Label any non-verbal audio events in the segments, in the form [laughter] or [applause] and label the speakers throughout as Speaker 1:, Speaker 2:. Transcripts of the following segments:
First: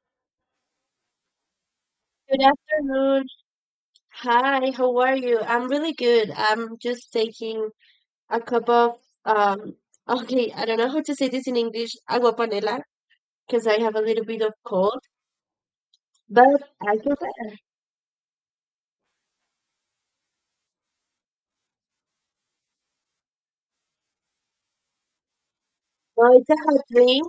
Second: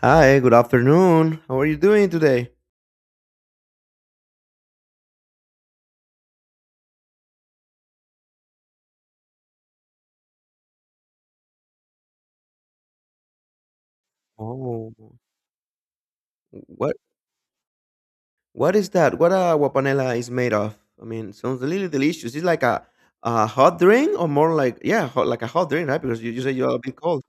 Speaker 1: Hi, good afternoon. How are you doing
Speaker 2: Good
Speaker 1: today?
Speaker 2: afternoon. Hi, how are you? I'm really good. I'm just taking a cup of um [laughs] okay, I don't know how to say this in English, agua panela, because I have a little bit of
Speaker 1: Oh,
Speaker 2: cold, but I
Speaker 1: what
Speaker 2: can
Speaker 1: what is that? What guapanela is made of? I mean, sounds a little delicious. It's like a hot drink or more like yeah, hot, like a hot drink, right? Because
Speaker 2: no,
Speaker 1: you
Speaker 2: it's
Speaker 1: say
Speaker 2: a
Speaker 1: you're a
Speaker 2: hot
Speaker 1: bit cold.
Speaker 2: drink.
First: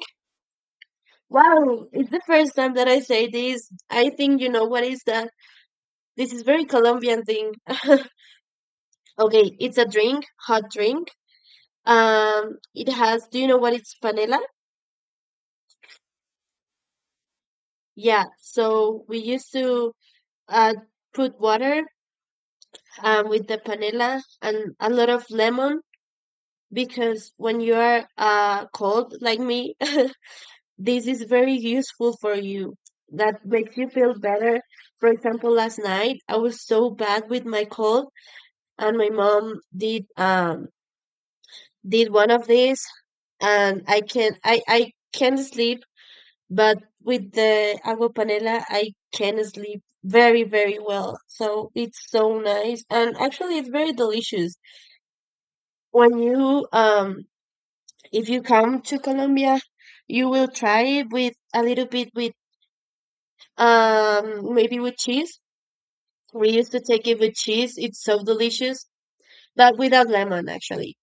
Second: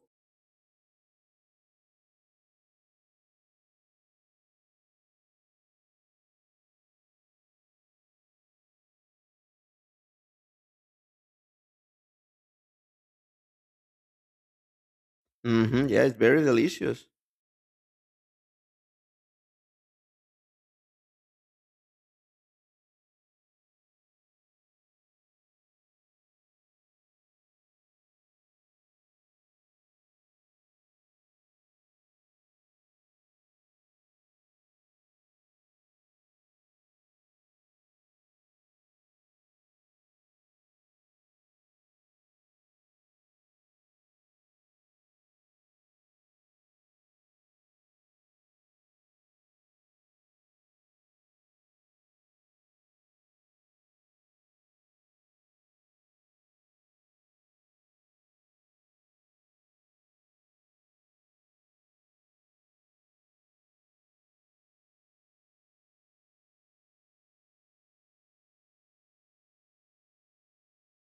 Speaker 2: Wow, it's the first time that I say this. I think you know what is that? This is very Colombian thing. [laughs] Okay, it's a drink, hot drink. It has, do you know what it's panela?
Speaker 1: Mm-hmm. Yeah, it's very delicious.
Speaker 2: Yeah, so we used to uh put water with the panela and a lot of lemon because when you are cold like me, [laughs] this is very useful for you. That makes you feel better. For example, last night I was so bad with my cold, and my mom did one of these, and I can sleep, but with the agua panela I can sleep very very well. So it's so nice, and actually it's very delicious. When you if you come to Colombia, you will try it with a little bit with maybe with cheese. We used to take it with cheese. It's so delicious, but without lemon actually.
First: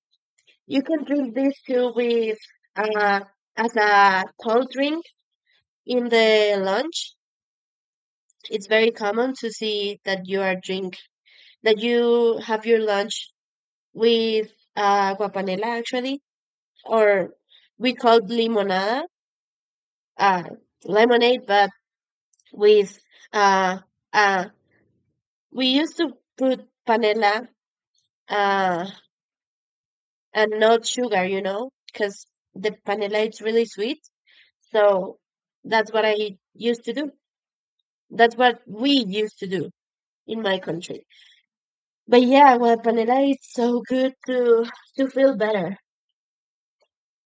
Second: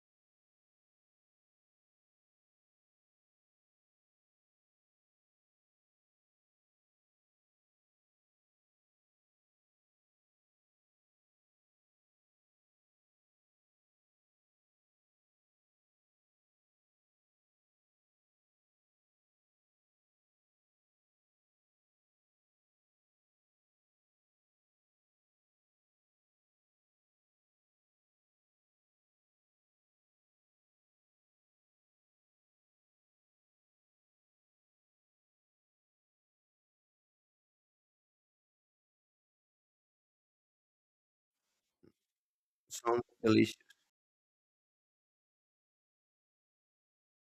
Speaker 2: You can drink this too with uh as a cold drink in the lunch. It's very common to see that you are drink that you have your lunch with guapanela actually or we call limonada, uh, lemonade, but with uh, uh, we used to put panela, uh, and not sugar, you know, because the panela is really sweet. So that's what I used to do. That's what we used to do in my country. But yeah, well,
Speaker 1: Sounds
Speaker 2: panela is
Speaker 1: delicious.
Speaker 2: so good to feel better.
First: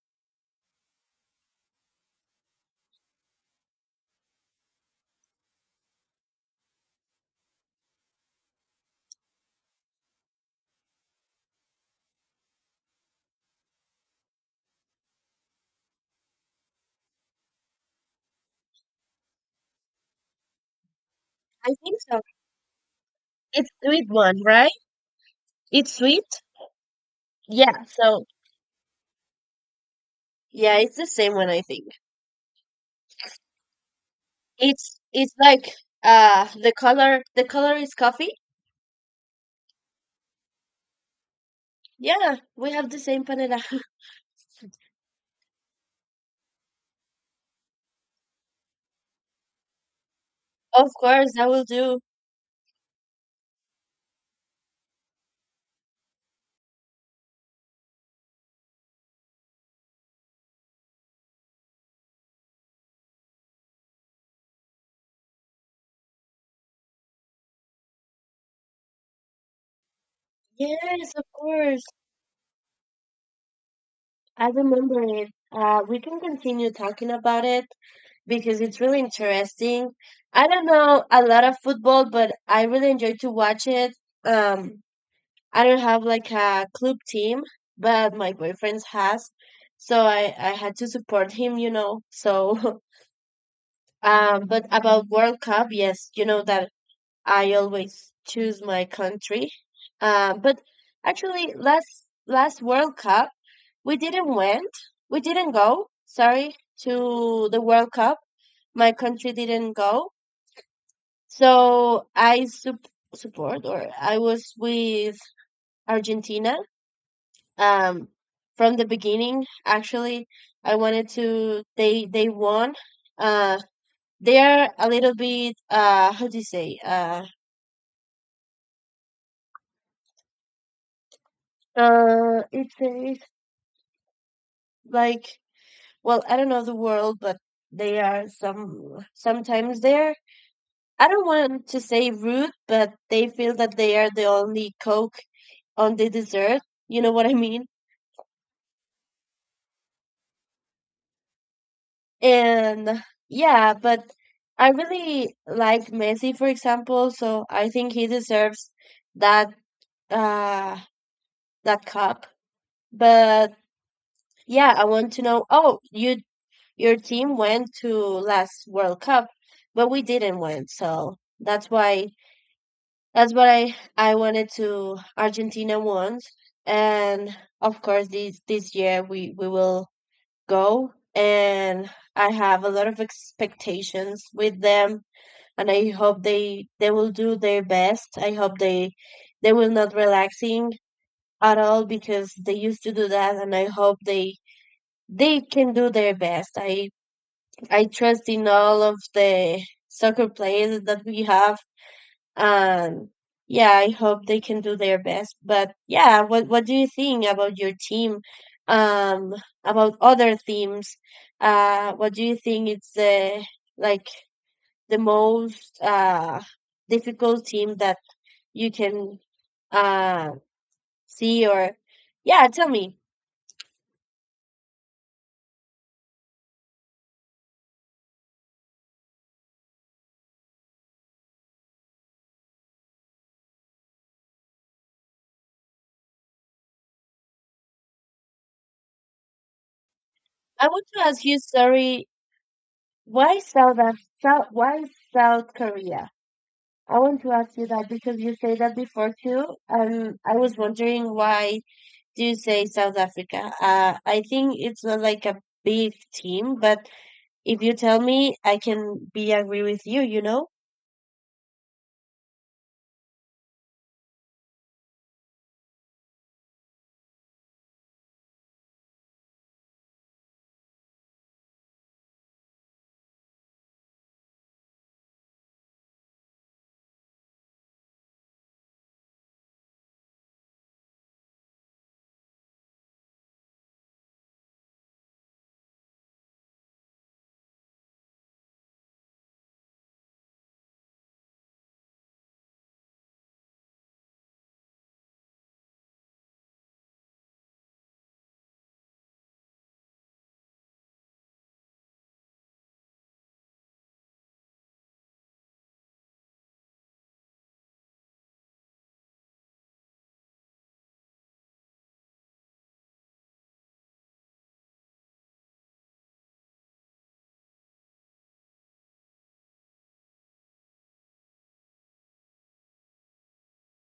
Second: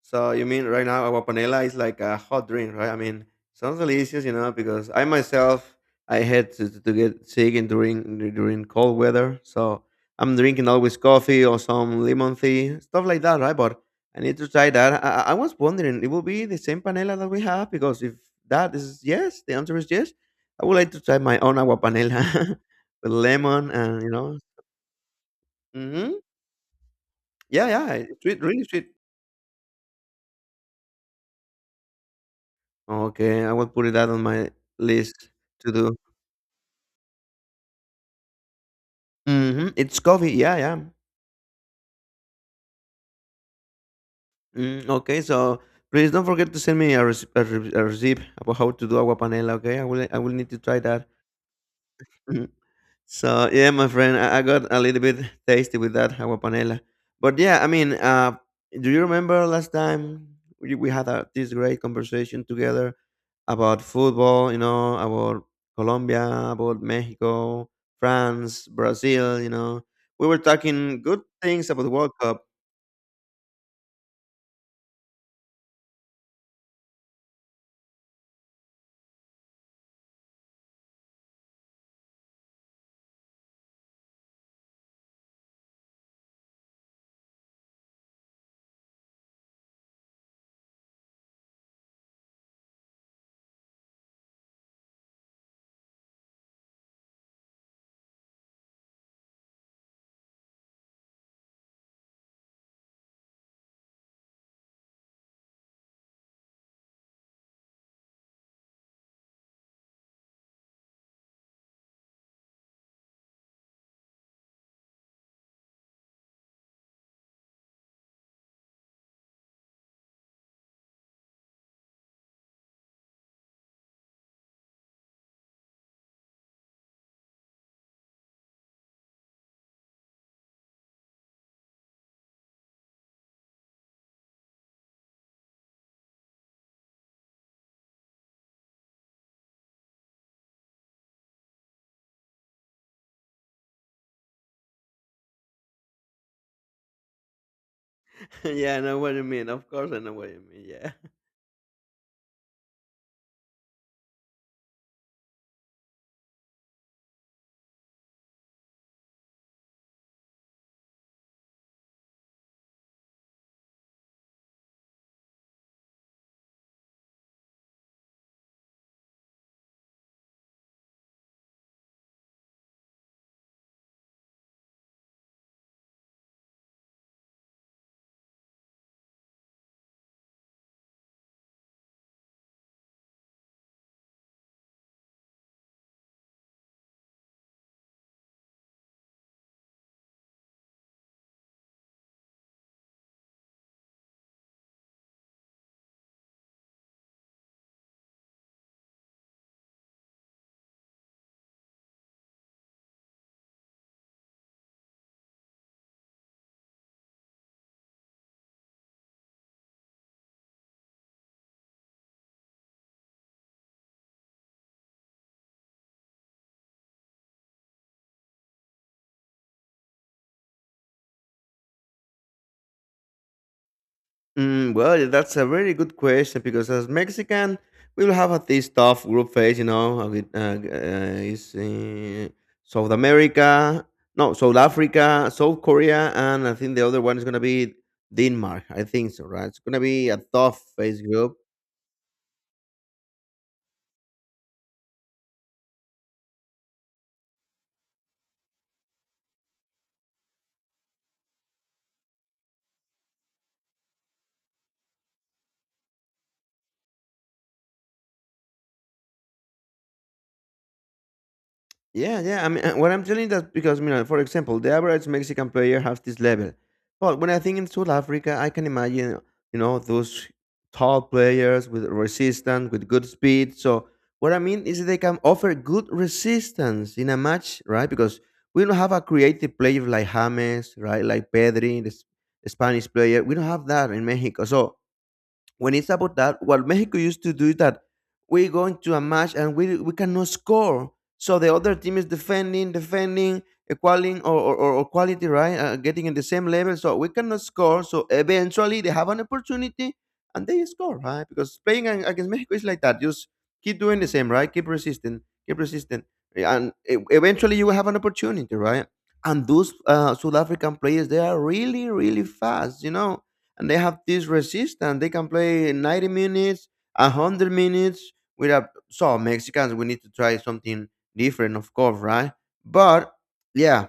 Speaker 1: So you mean right now agua panela is like a hot drink, right? I mean, sounds delicious, because I myself I had to get sick in during cold weather, so I'm drinking always coffee or some lemon tea, stuff like that, right? But I need to try that. I was wondering, it will be the same panela that we have because if that is yes, the answer is yes. I would like to try my own
Speaker 2: I
Speaker 1: agua
Speaker 2: think so.
Speaker 1: panela [laughs] with
Speaker 2: It's
Speaker 1: lemon and
Speaker 2: sweet
Speaker 1: you know,
Speaker 2: one, right? It's
Speaker 1: hmm
Speaker 2: sweet.
Speaker 1: yeah,
Speaker 2: Yeah.
Speaker 1: yeah, it's
Speaker 2: So
Speaker 1: sweet, really sweet.
Speaker 2: yeah, it's the same one, I think.
Speaker 1: Okay, I will put that on my
Speaker 2: It's
Speaker 1: list
Speaker 2: it's like
Speaker 1: to do.
Speaker 2: the color is coffee.
Speaker 1: Mhm, it's coffee, yeah, yeah.
Speaker 2: Yeah, we have the same panela. [laughs]
Speaker 1: Mm, okay, so please don't forget to send me a recipe about how to do agua panela, okay? I will need to try
Speaker 2: Of
Speaker 1: that.
Speaker 2: course, I will do.
Speaker 1: Mm-hmm. So yeah, my friend, I got a little bit tasty with that agua panela. But yeah, I mean, do you remember last time we had this great conversation together about football? About Colombia, about Mexico, France, Brazil. You know, we were talking
Speaker 2: Yes,
Speaker 1: good
Speaker 2: of
Speaker 1: things about
Speaker 2: course.
Speaker 1: the World Cup.
Speaker 2: I remember it. We can continue talking about it because it's really interesting. I don't know a lot of football, but I really enjoy to watch it. Um, I don't have like a club team, but my boyfriend has, so I had to support him, you know. So, [laughs] but about World Cup, yes, you know that I always choose my country. But actually, last World Cup, we didn't went. We didn't go. Sorry to the World Cup. My country didn't go. So support or I was with Argentina. Um, from the beginning, actually, I wanted to. They won. Uh, they are a little bit. How do you say? It's a like well, I don't know the world, but they are some sometimes they're, I don't want to say rude, but they feel that they are the only coke on the dessert, you know what I mean?
Speaker 1: [laughs] yeah, I know what you mean. Of course, I know what you mean. Yeah.
Speaker 2: And yeah, but I really like Messi, for example, so I think he deserves that, uh that cup. But yeah, I want to know, oh, you your team went to last World Cup, but we didn't win, so that's why. That's what I wanted to Argentina once, and of course this year we will go, and I have a lot of expectations with them, and I hope they will do their best. I hope they will not relaxing at all because they used to do that, and I hope they can do their best. I trust in all of the soccer players that we have, um, yeah, I hope they can do their best. But yeah, what do you think about your team? Um, about other teams? What do you think it's the like the most difficult team that you can uh see or yeah, tell me.
Speaker 1: Mm, well, that's a very good question because as Mexican, we'll have a this tough group phase. With, is South America, no, South Africa, South Korea, and I think the other one is gonna be Denmark. I think so, right? It's gonna be a tough
Speaker 2: I want to
Speaker 1: phase
Speaker 2: ask
Speaker 1: group.
Speaker 2: you, sorry, why South Af South why South Korea? I want to ask you that because you say that before too, and I was wondering why do say South Africa. I think it's not like a big team, but if you tell me, I can be agree with you, you know?
Speaker 1: Yeah, yeah. I mean, what I'm telling that because, for example, the average Mexican player has this level. But when I think in South Africa, I can imagine, those tall players with resistance, with good speed. So what I mean is they can offer good resistance in a match, right? Because we don't have a creative player like James, right? Like Pedri, the Spanish player. We don't have that in Mexico. So when it's about that, what Mexico used to do is that we go into a match and we cannot score. So the other team is defending, defending, equaling or quality, right? Getting in the same level. So we cannot score. So eventually they have an opportunity and they score, right? Because playing against Mexico is like that. Just keep doing the same, right? Keep resisting, keep resisting. And eventually you will have an opportunity, right? And those South African players, they are really, really fast, and they have this resistance. They can play 90 minutes, 100 minutes without. So, Mexicans, we need to try something different, of course, right? But yeah,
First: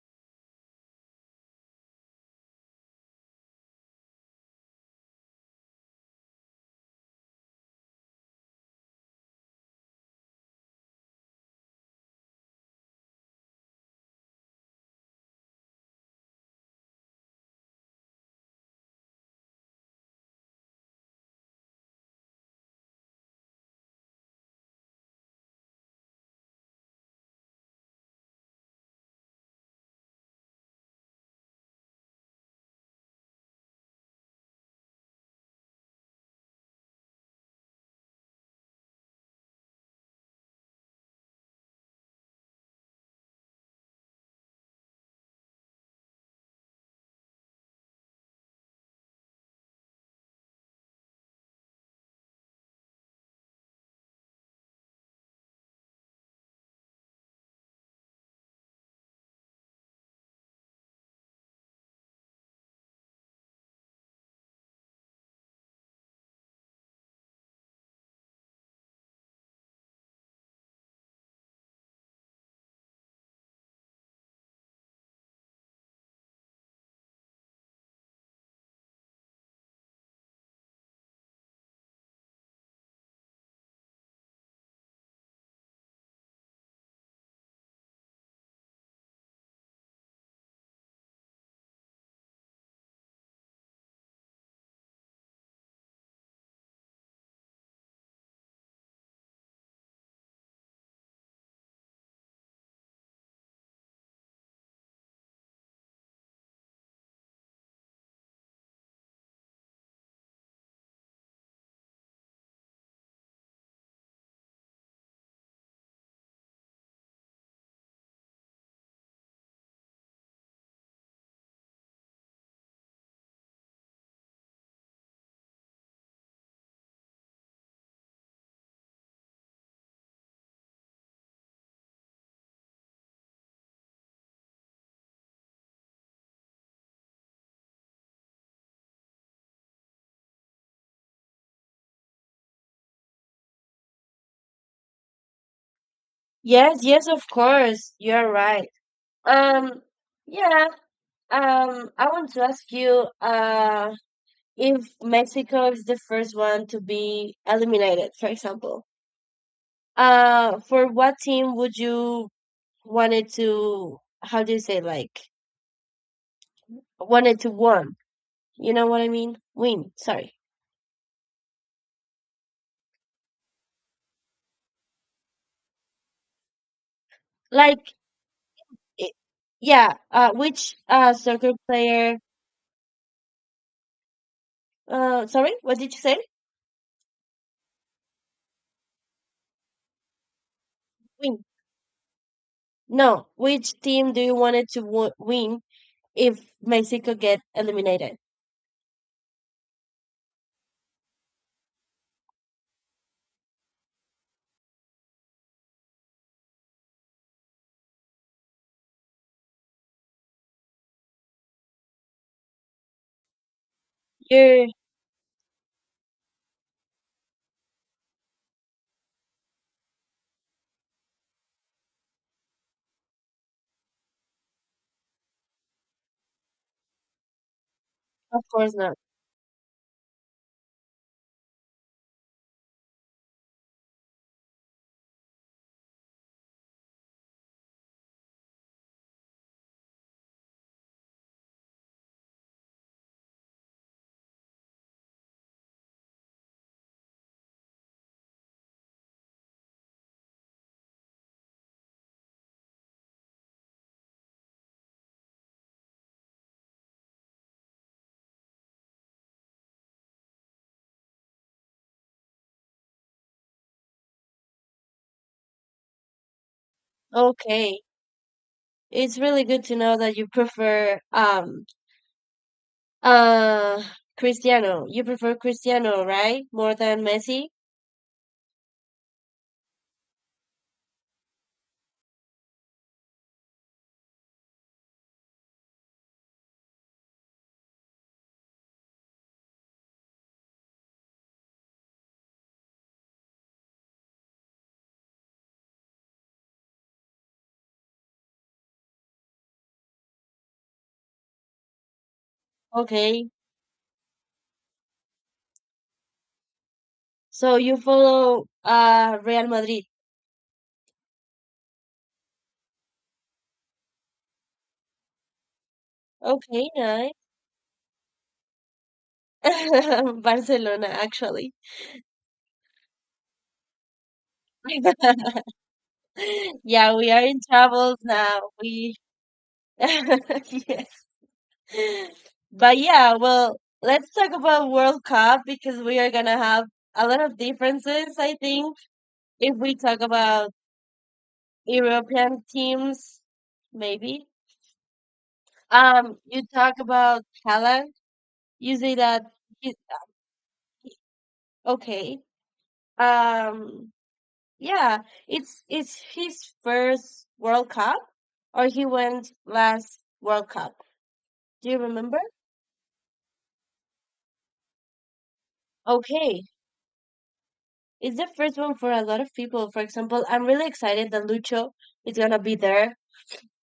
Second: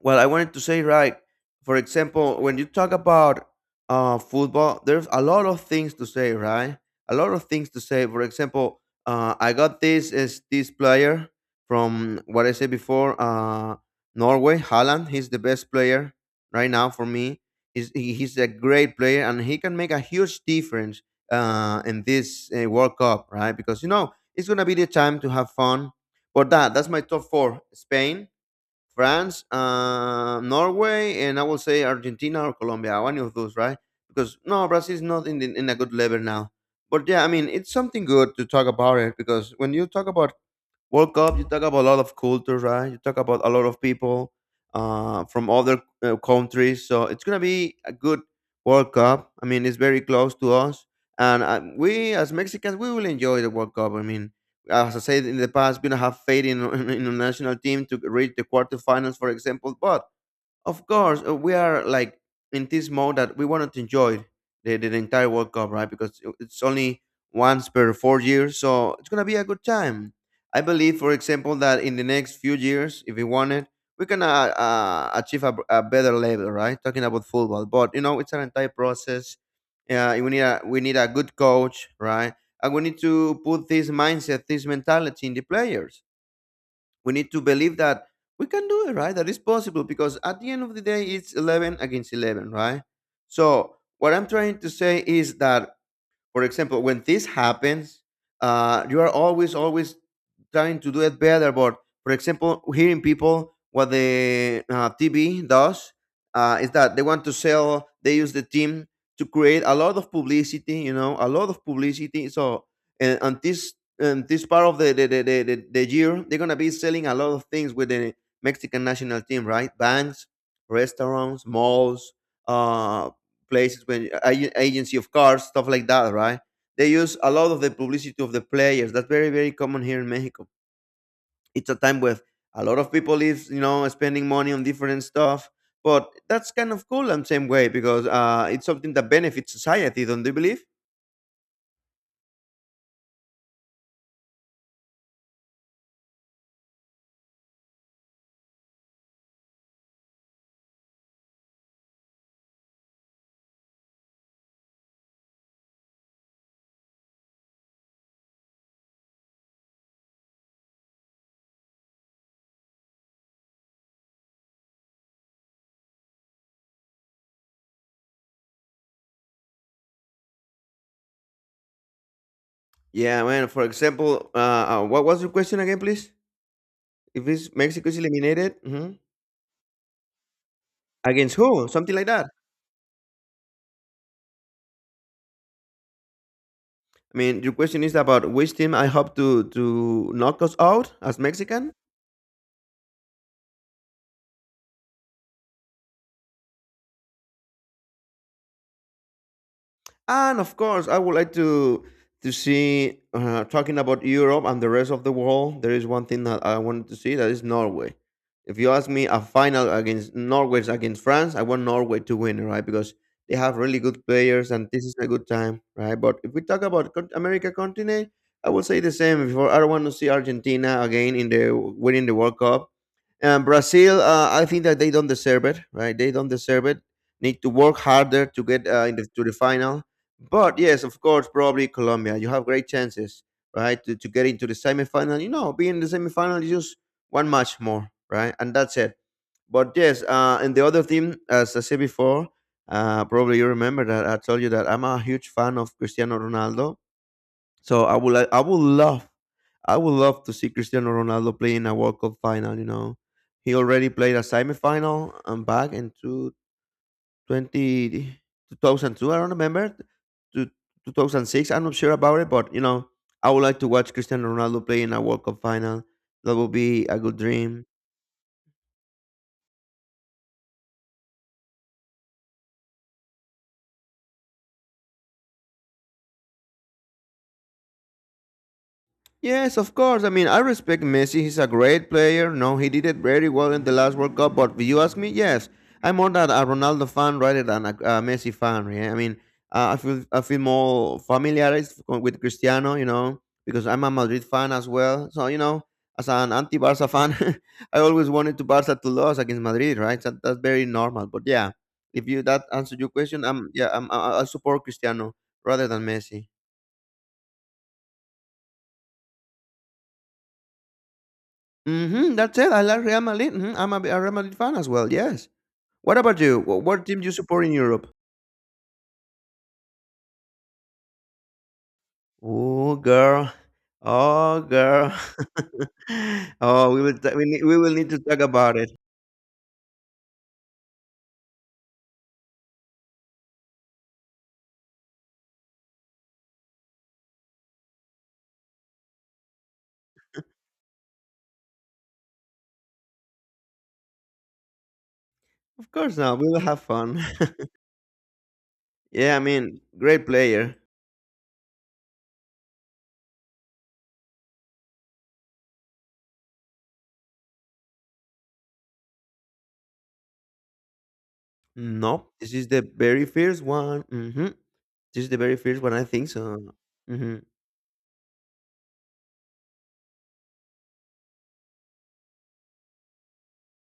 Speaker 1: well, I wanted to say, right, for example, when you talk about football, there's a lot of things to say, right? A lot of things to say. For example, I got this player from what I said before, Norway, Haaland. He's the best player right now for me. He's a great player and he can make a huge difference in this World Cup, right? Because, it's going to be the time to have fun. But that's my top four: Spain, France, Norway, and I will say Argentina or Colombia, or any of those, right? Because no, Brazil is not in a good level now. But yeah, I mean, it's something good to talk about it because when you talk about World Cup, you talk about a lot of cultures, right? You talk about a lot of people from other countries. So it's going to be a good World Cup. I mean, it's very close to us. And we, as Mexicans, we will enjoy the World Cup. I mean, as I said in the past, we don't have faith in [laughs] in the national team to reach the quarterfinals, for example. But of course, we are like in this mode that we wanted to enjoy the entire World Cup, right? Because it's only once per 4 years, so it's gonna be a good time. I believe, for example, that in the next few years, if we want it, we can achieve a better level, right? Talking about football, but it's an entire process. We need a good coach, right? And we need to put this mindset, this mentality in the players. We need to believe that we can do it, right? That is possible because at the end of the day, it's 11 against 11, right? So what I'm trying to say is that for example, when this happens, you are always, always trying to do it better. But for example, hearing people what the TV does is that they want to sell. They use the team to create a lot of publicity. You know, a lot of publicity. So and this part of the year, they're gonna be selling a lot of things with the Mexican national team, right? Banks, restaurants, malls, uh, places when agency of cars, stuff like that, right? They use a lot of the publicity of the players. That's very very common here in Mexico. It's a time where a lot of people is spending money on different stuff, but that's kind of cool in same way because it's something that benefits society, don't you believe?
Speaker 2: Yes, yes, of course. You're right. Um, yeah, I want to ask you, if Mexico is the first one to be eliminated, for example, for what team would you wanted to, how do you say, like, wanted to won? You know what I mean? Win, sorry.
Speaker 1: Yeah, man. For example, what was your question again, please? If it's Mexico
Speaker 2: Like,
Speaker 1: is eliminated
Speaker 2: I yeah, which
Speaker 1: against
Speaker 2: soccer
Speaker 1: who, something like
Speaker 2: player?
Speaker 1: that.
Speaker 2: Sorry, what did you say?
Speaker 1: I mean, your question is about which team I hope to knock us out as
Speaker 2: Win.
Speaker 1: Mexican.
Speaker 2: No, which team do you want it to w win if Mexico get eliminated?
Speaker 1: And of course, I would like to see talking about Europe and the rest of the world. There is one thing that I wanted to see that is Norway. If you ask me, a final against Norway's against France, I want Norway to win, right? Because they have really good players,
Speaker 2: You're
Speaker 1: and this is a good time, right? But if we talk about America continent, I will say the same. Before I want to see Argentina again in the winning the World Cup. And Brazil, I think that they don't deserve it, right? They don't deserve it. Need to work harder
Speaker 2: of
Speaker 1: to get
Speaker 2: course not.
Speaker 1: to the final. But yes, of course, probably Colombia. You have great chances, right, to get into the semifinal. You know, being in the semifinal is just one match more, right, and that's it. But yes, and the other team, as I said before, probably you remember that I told you that I'm a huge fan of Cristiano Ronaldo. So I would love to see Cristiano Ronaldo play in a World Cup final. You know, he already played a semifinal and back in two, 20, 2002, I don't remember, to 2006. I'm not sure about it, but you know, I would like to watch Cristiano Ronaldo play in a World Cup final. That would be a good dream.
Speaker 2: Okay, it's really good to know that you prefer uh Cristiano. You prefer Cristiano, right? More than Messi.
Speaker 1: Yes, of course. I mean, I respect Messi. He's a great player. No, he did it very well in the last World Cup. But if you ask me, yes, I'm more than a Ronaldo fan rather than a Messi fan. Yeah, I mean, I feel more familiarized with Cristiano, because I'm a Madrid fan as well. So as an anti-Barca fan, [laughs] I always wanted to Barca to lose against Madrid, right? So that's very normal. But yeah, if you that answered your question,
Speaker 2: Okay,
Speaker 1: I'm yeah, I'm, I support Cristiano rather than Messi.
Speaker 2: so you follow Real Madrid.
Speaker 1: Mhm, that's it. I like Real Madrid. Mhm, I'm a Real Madrid fan as well. Yes. What about you?
Speaker 2: Okay,
Speaker 1: What team do
Speaker 2: nice.
Speaker 1: you support in Europe?
Speaker 2: [laughs] Barcelona, actually.
Speaker 1: Oh, girl. Oh, girl.
Speaker 2: [laughs]
Speaker 1: [laughs] oh, we
Speaker 2: Yeah,
Speaker 1: will.
Speaker 2: we
Speaker 1: ta-
Speaker 2: are
Speaker 1: we,
Speaker 2: in
Speaker 1: need, we will need
Speaker 2: trouble
Speaker 1: to talk
Speaker 2: now.
Speaker 1: about it.
Speaker 2: We [laughs] yes. But yeah, well, let's talk about World Cup because we are gonna have a lot of differences, I think, if we talk about European teams, maybe.
Speaker 1: Of course, not. We will
Speaker 2: You
Speaker 1: have
Speaker 2: talk
Speaker 1: fun.
Speaker 2: about
Speaker 1: [laughs]
Speaker 2: Haaland, you say
Speaker 1: yeah, I
Speaker 2: that
Speaker 1: mean,
Speaker 2: he's
Speaker 1: great player.
Speaker 2: okay. Um, yeah, it's his first World Cup or he went last World Cup. Do you
Speaker 1: No,
Speaker 2: remember?
Speaker 1: this is the very first one. Hmm. This is the very first one. I think
Speaker 2: Okay.
Speaker 1: so. Hmm.
Speaker 2: It's the first one for a lot of people. For example, I'm really excited that Lucho is gonna be there.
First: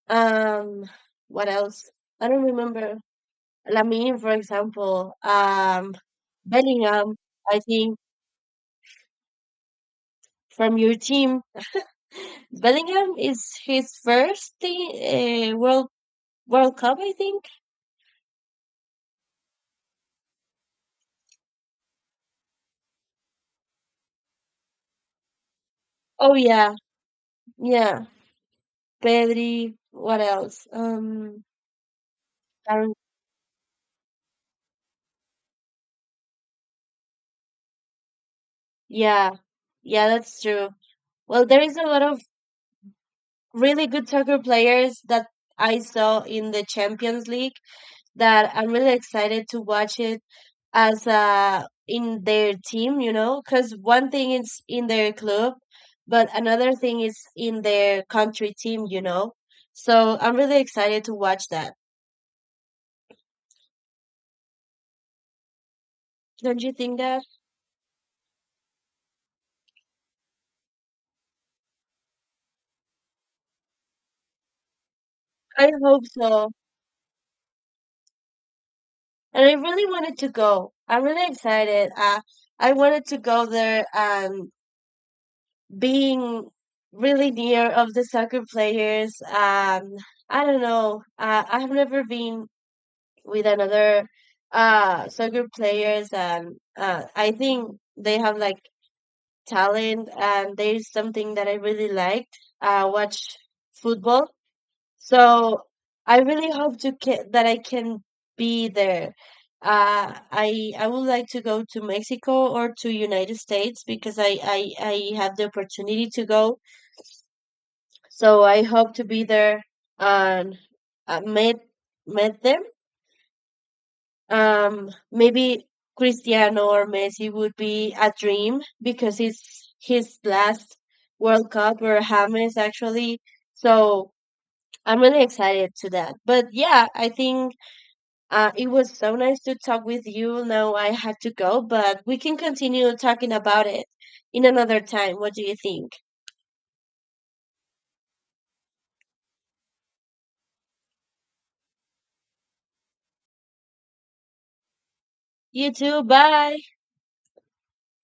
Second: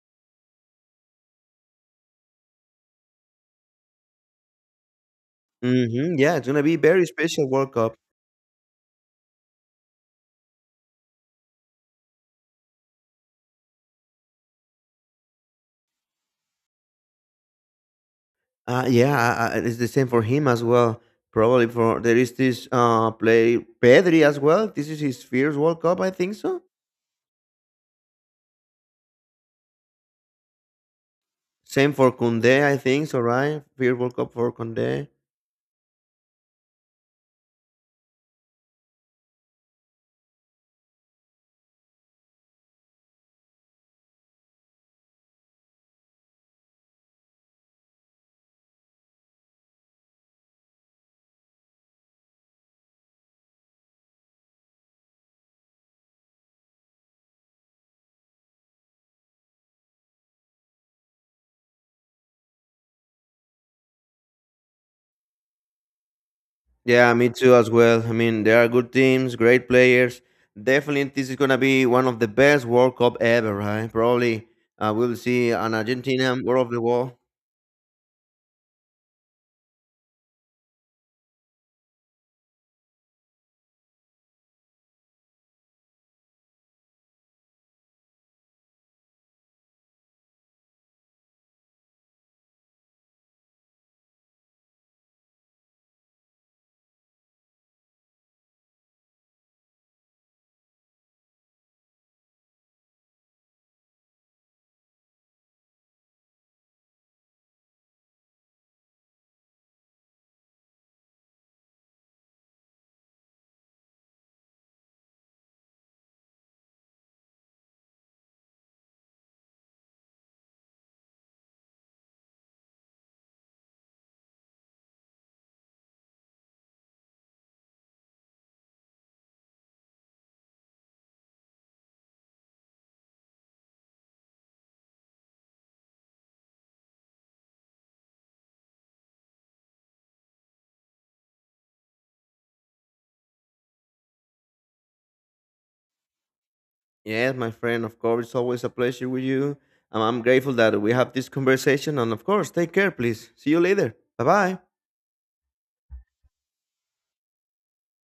Speaker 2: Um, what else? I don't remember. Lamine, for example.
Speaker 1: Hmm. Yeah, it's gonna be very
Speaker 2: Bellingham,
Speaker 1: special
Speaker 2: I
Speaker 1: World Cup.
Speaker 2: think from your team. Bellingham is his first thing, World Cup, I think.
Speaker 1: Yeah, it's the same for him as well. Probably for there is this play Pedri as well. This is his first World Cup, I
Speaker 2: Oh
Speaker 1: think so.
Speaker 2: yeah, yeah. Pedri, what else?
Speaker 1: Same for Kunde, I
Speaker 2: Aaron-
Speaker 1: think so, right? First World Cup for Kunde.
Speaker 2: yeah, yeah, that's true. Well, there is a lot of really good soccer players that I saw in the Champions League that I'm really excited to watch it as in their team, you know, because one thing is in their club, but another thing is in their country team, you know. So I'm really excited to watch that. Don't you think
Speaker 1: Yeah,
Speaker 2: that?
Speaker 1: me too as well. I mean, there are good teams, great players. Definitely, this is gonna be one of the best World Cup ever, right? Probably, we'll see
Speaker 2: I
Speaker 1: an
Speaker 2: hope
Speaker 1: Argentina
Speaker 2: so.
Speaker 1: World of the World.
Speaker 2: And I really wanted to go. I'm really excited. I wanted to go there and being really near of the soccer players. I don't know. I have never been with another soccer players, and I think they have like talent, and there's something that I really like. Watch football, so I really hope to that I can be there. I would like to go to Mexico or to United States because I have the opportunity to go, so I hope to be there and uh, meet meet them. Maybe Cristiano or Messi would be a dream because it's his last World Cup or James actually. So I'm really excited to that. But yeah, I think it was so nice to talk with you. Now I had to go, but we can continue talking about it in another time. What do you think?
Speaker 1: Yes, my friend, of course, it's always a pleasure with you. I'm grateful that we have this conversation. And of course, take care, please. See you later. Bye bye.
Speaker 2: You too. Bye.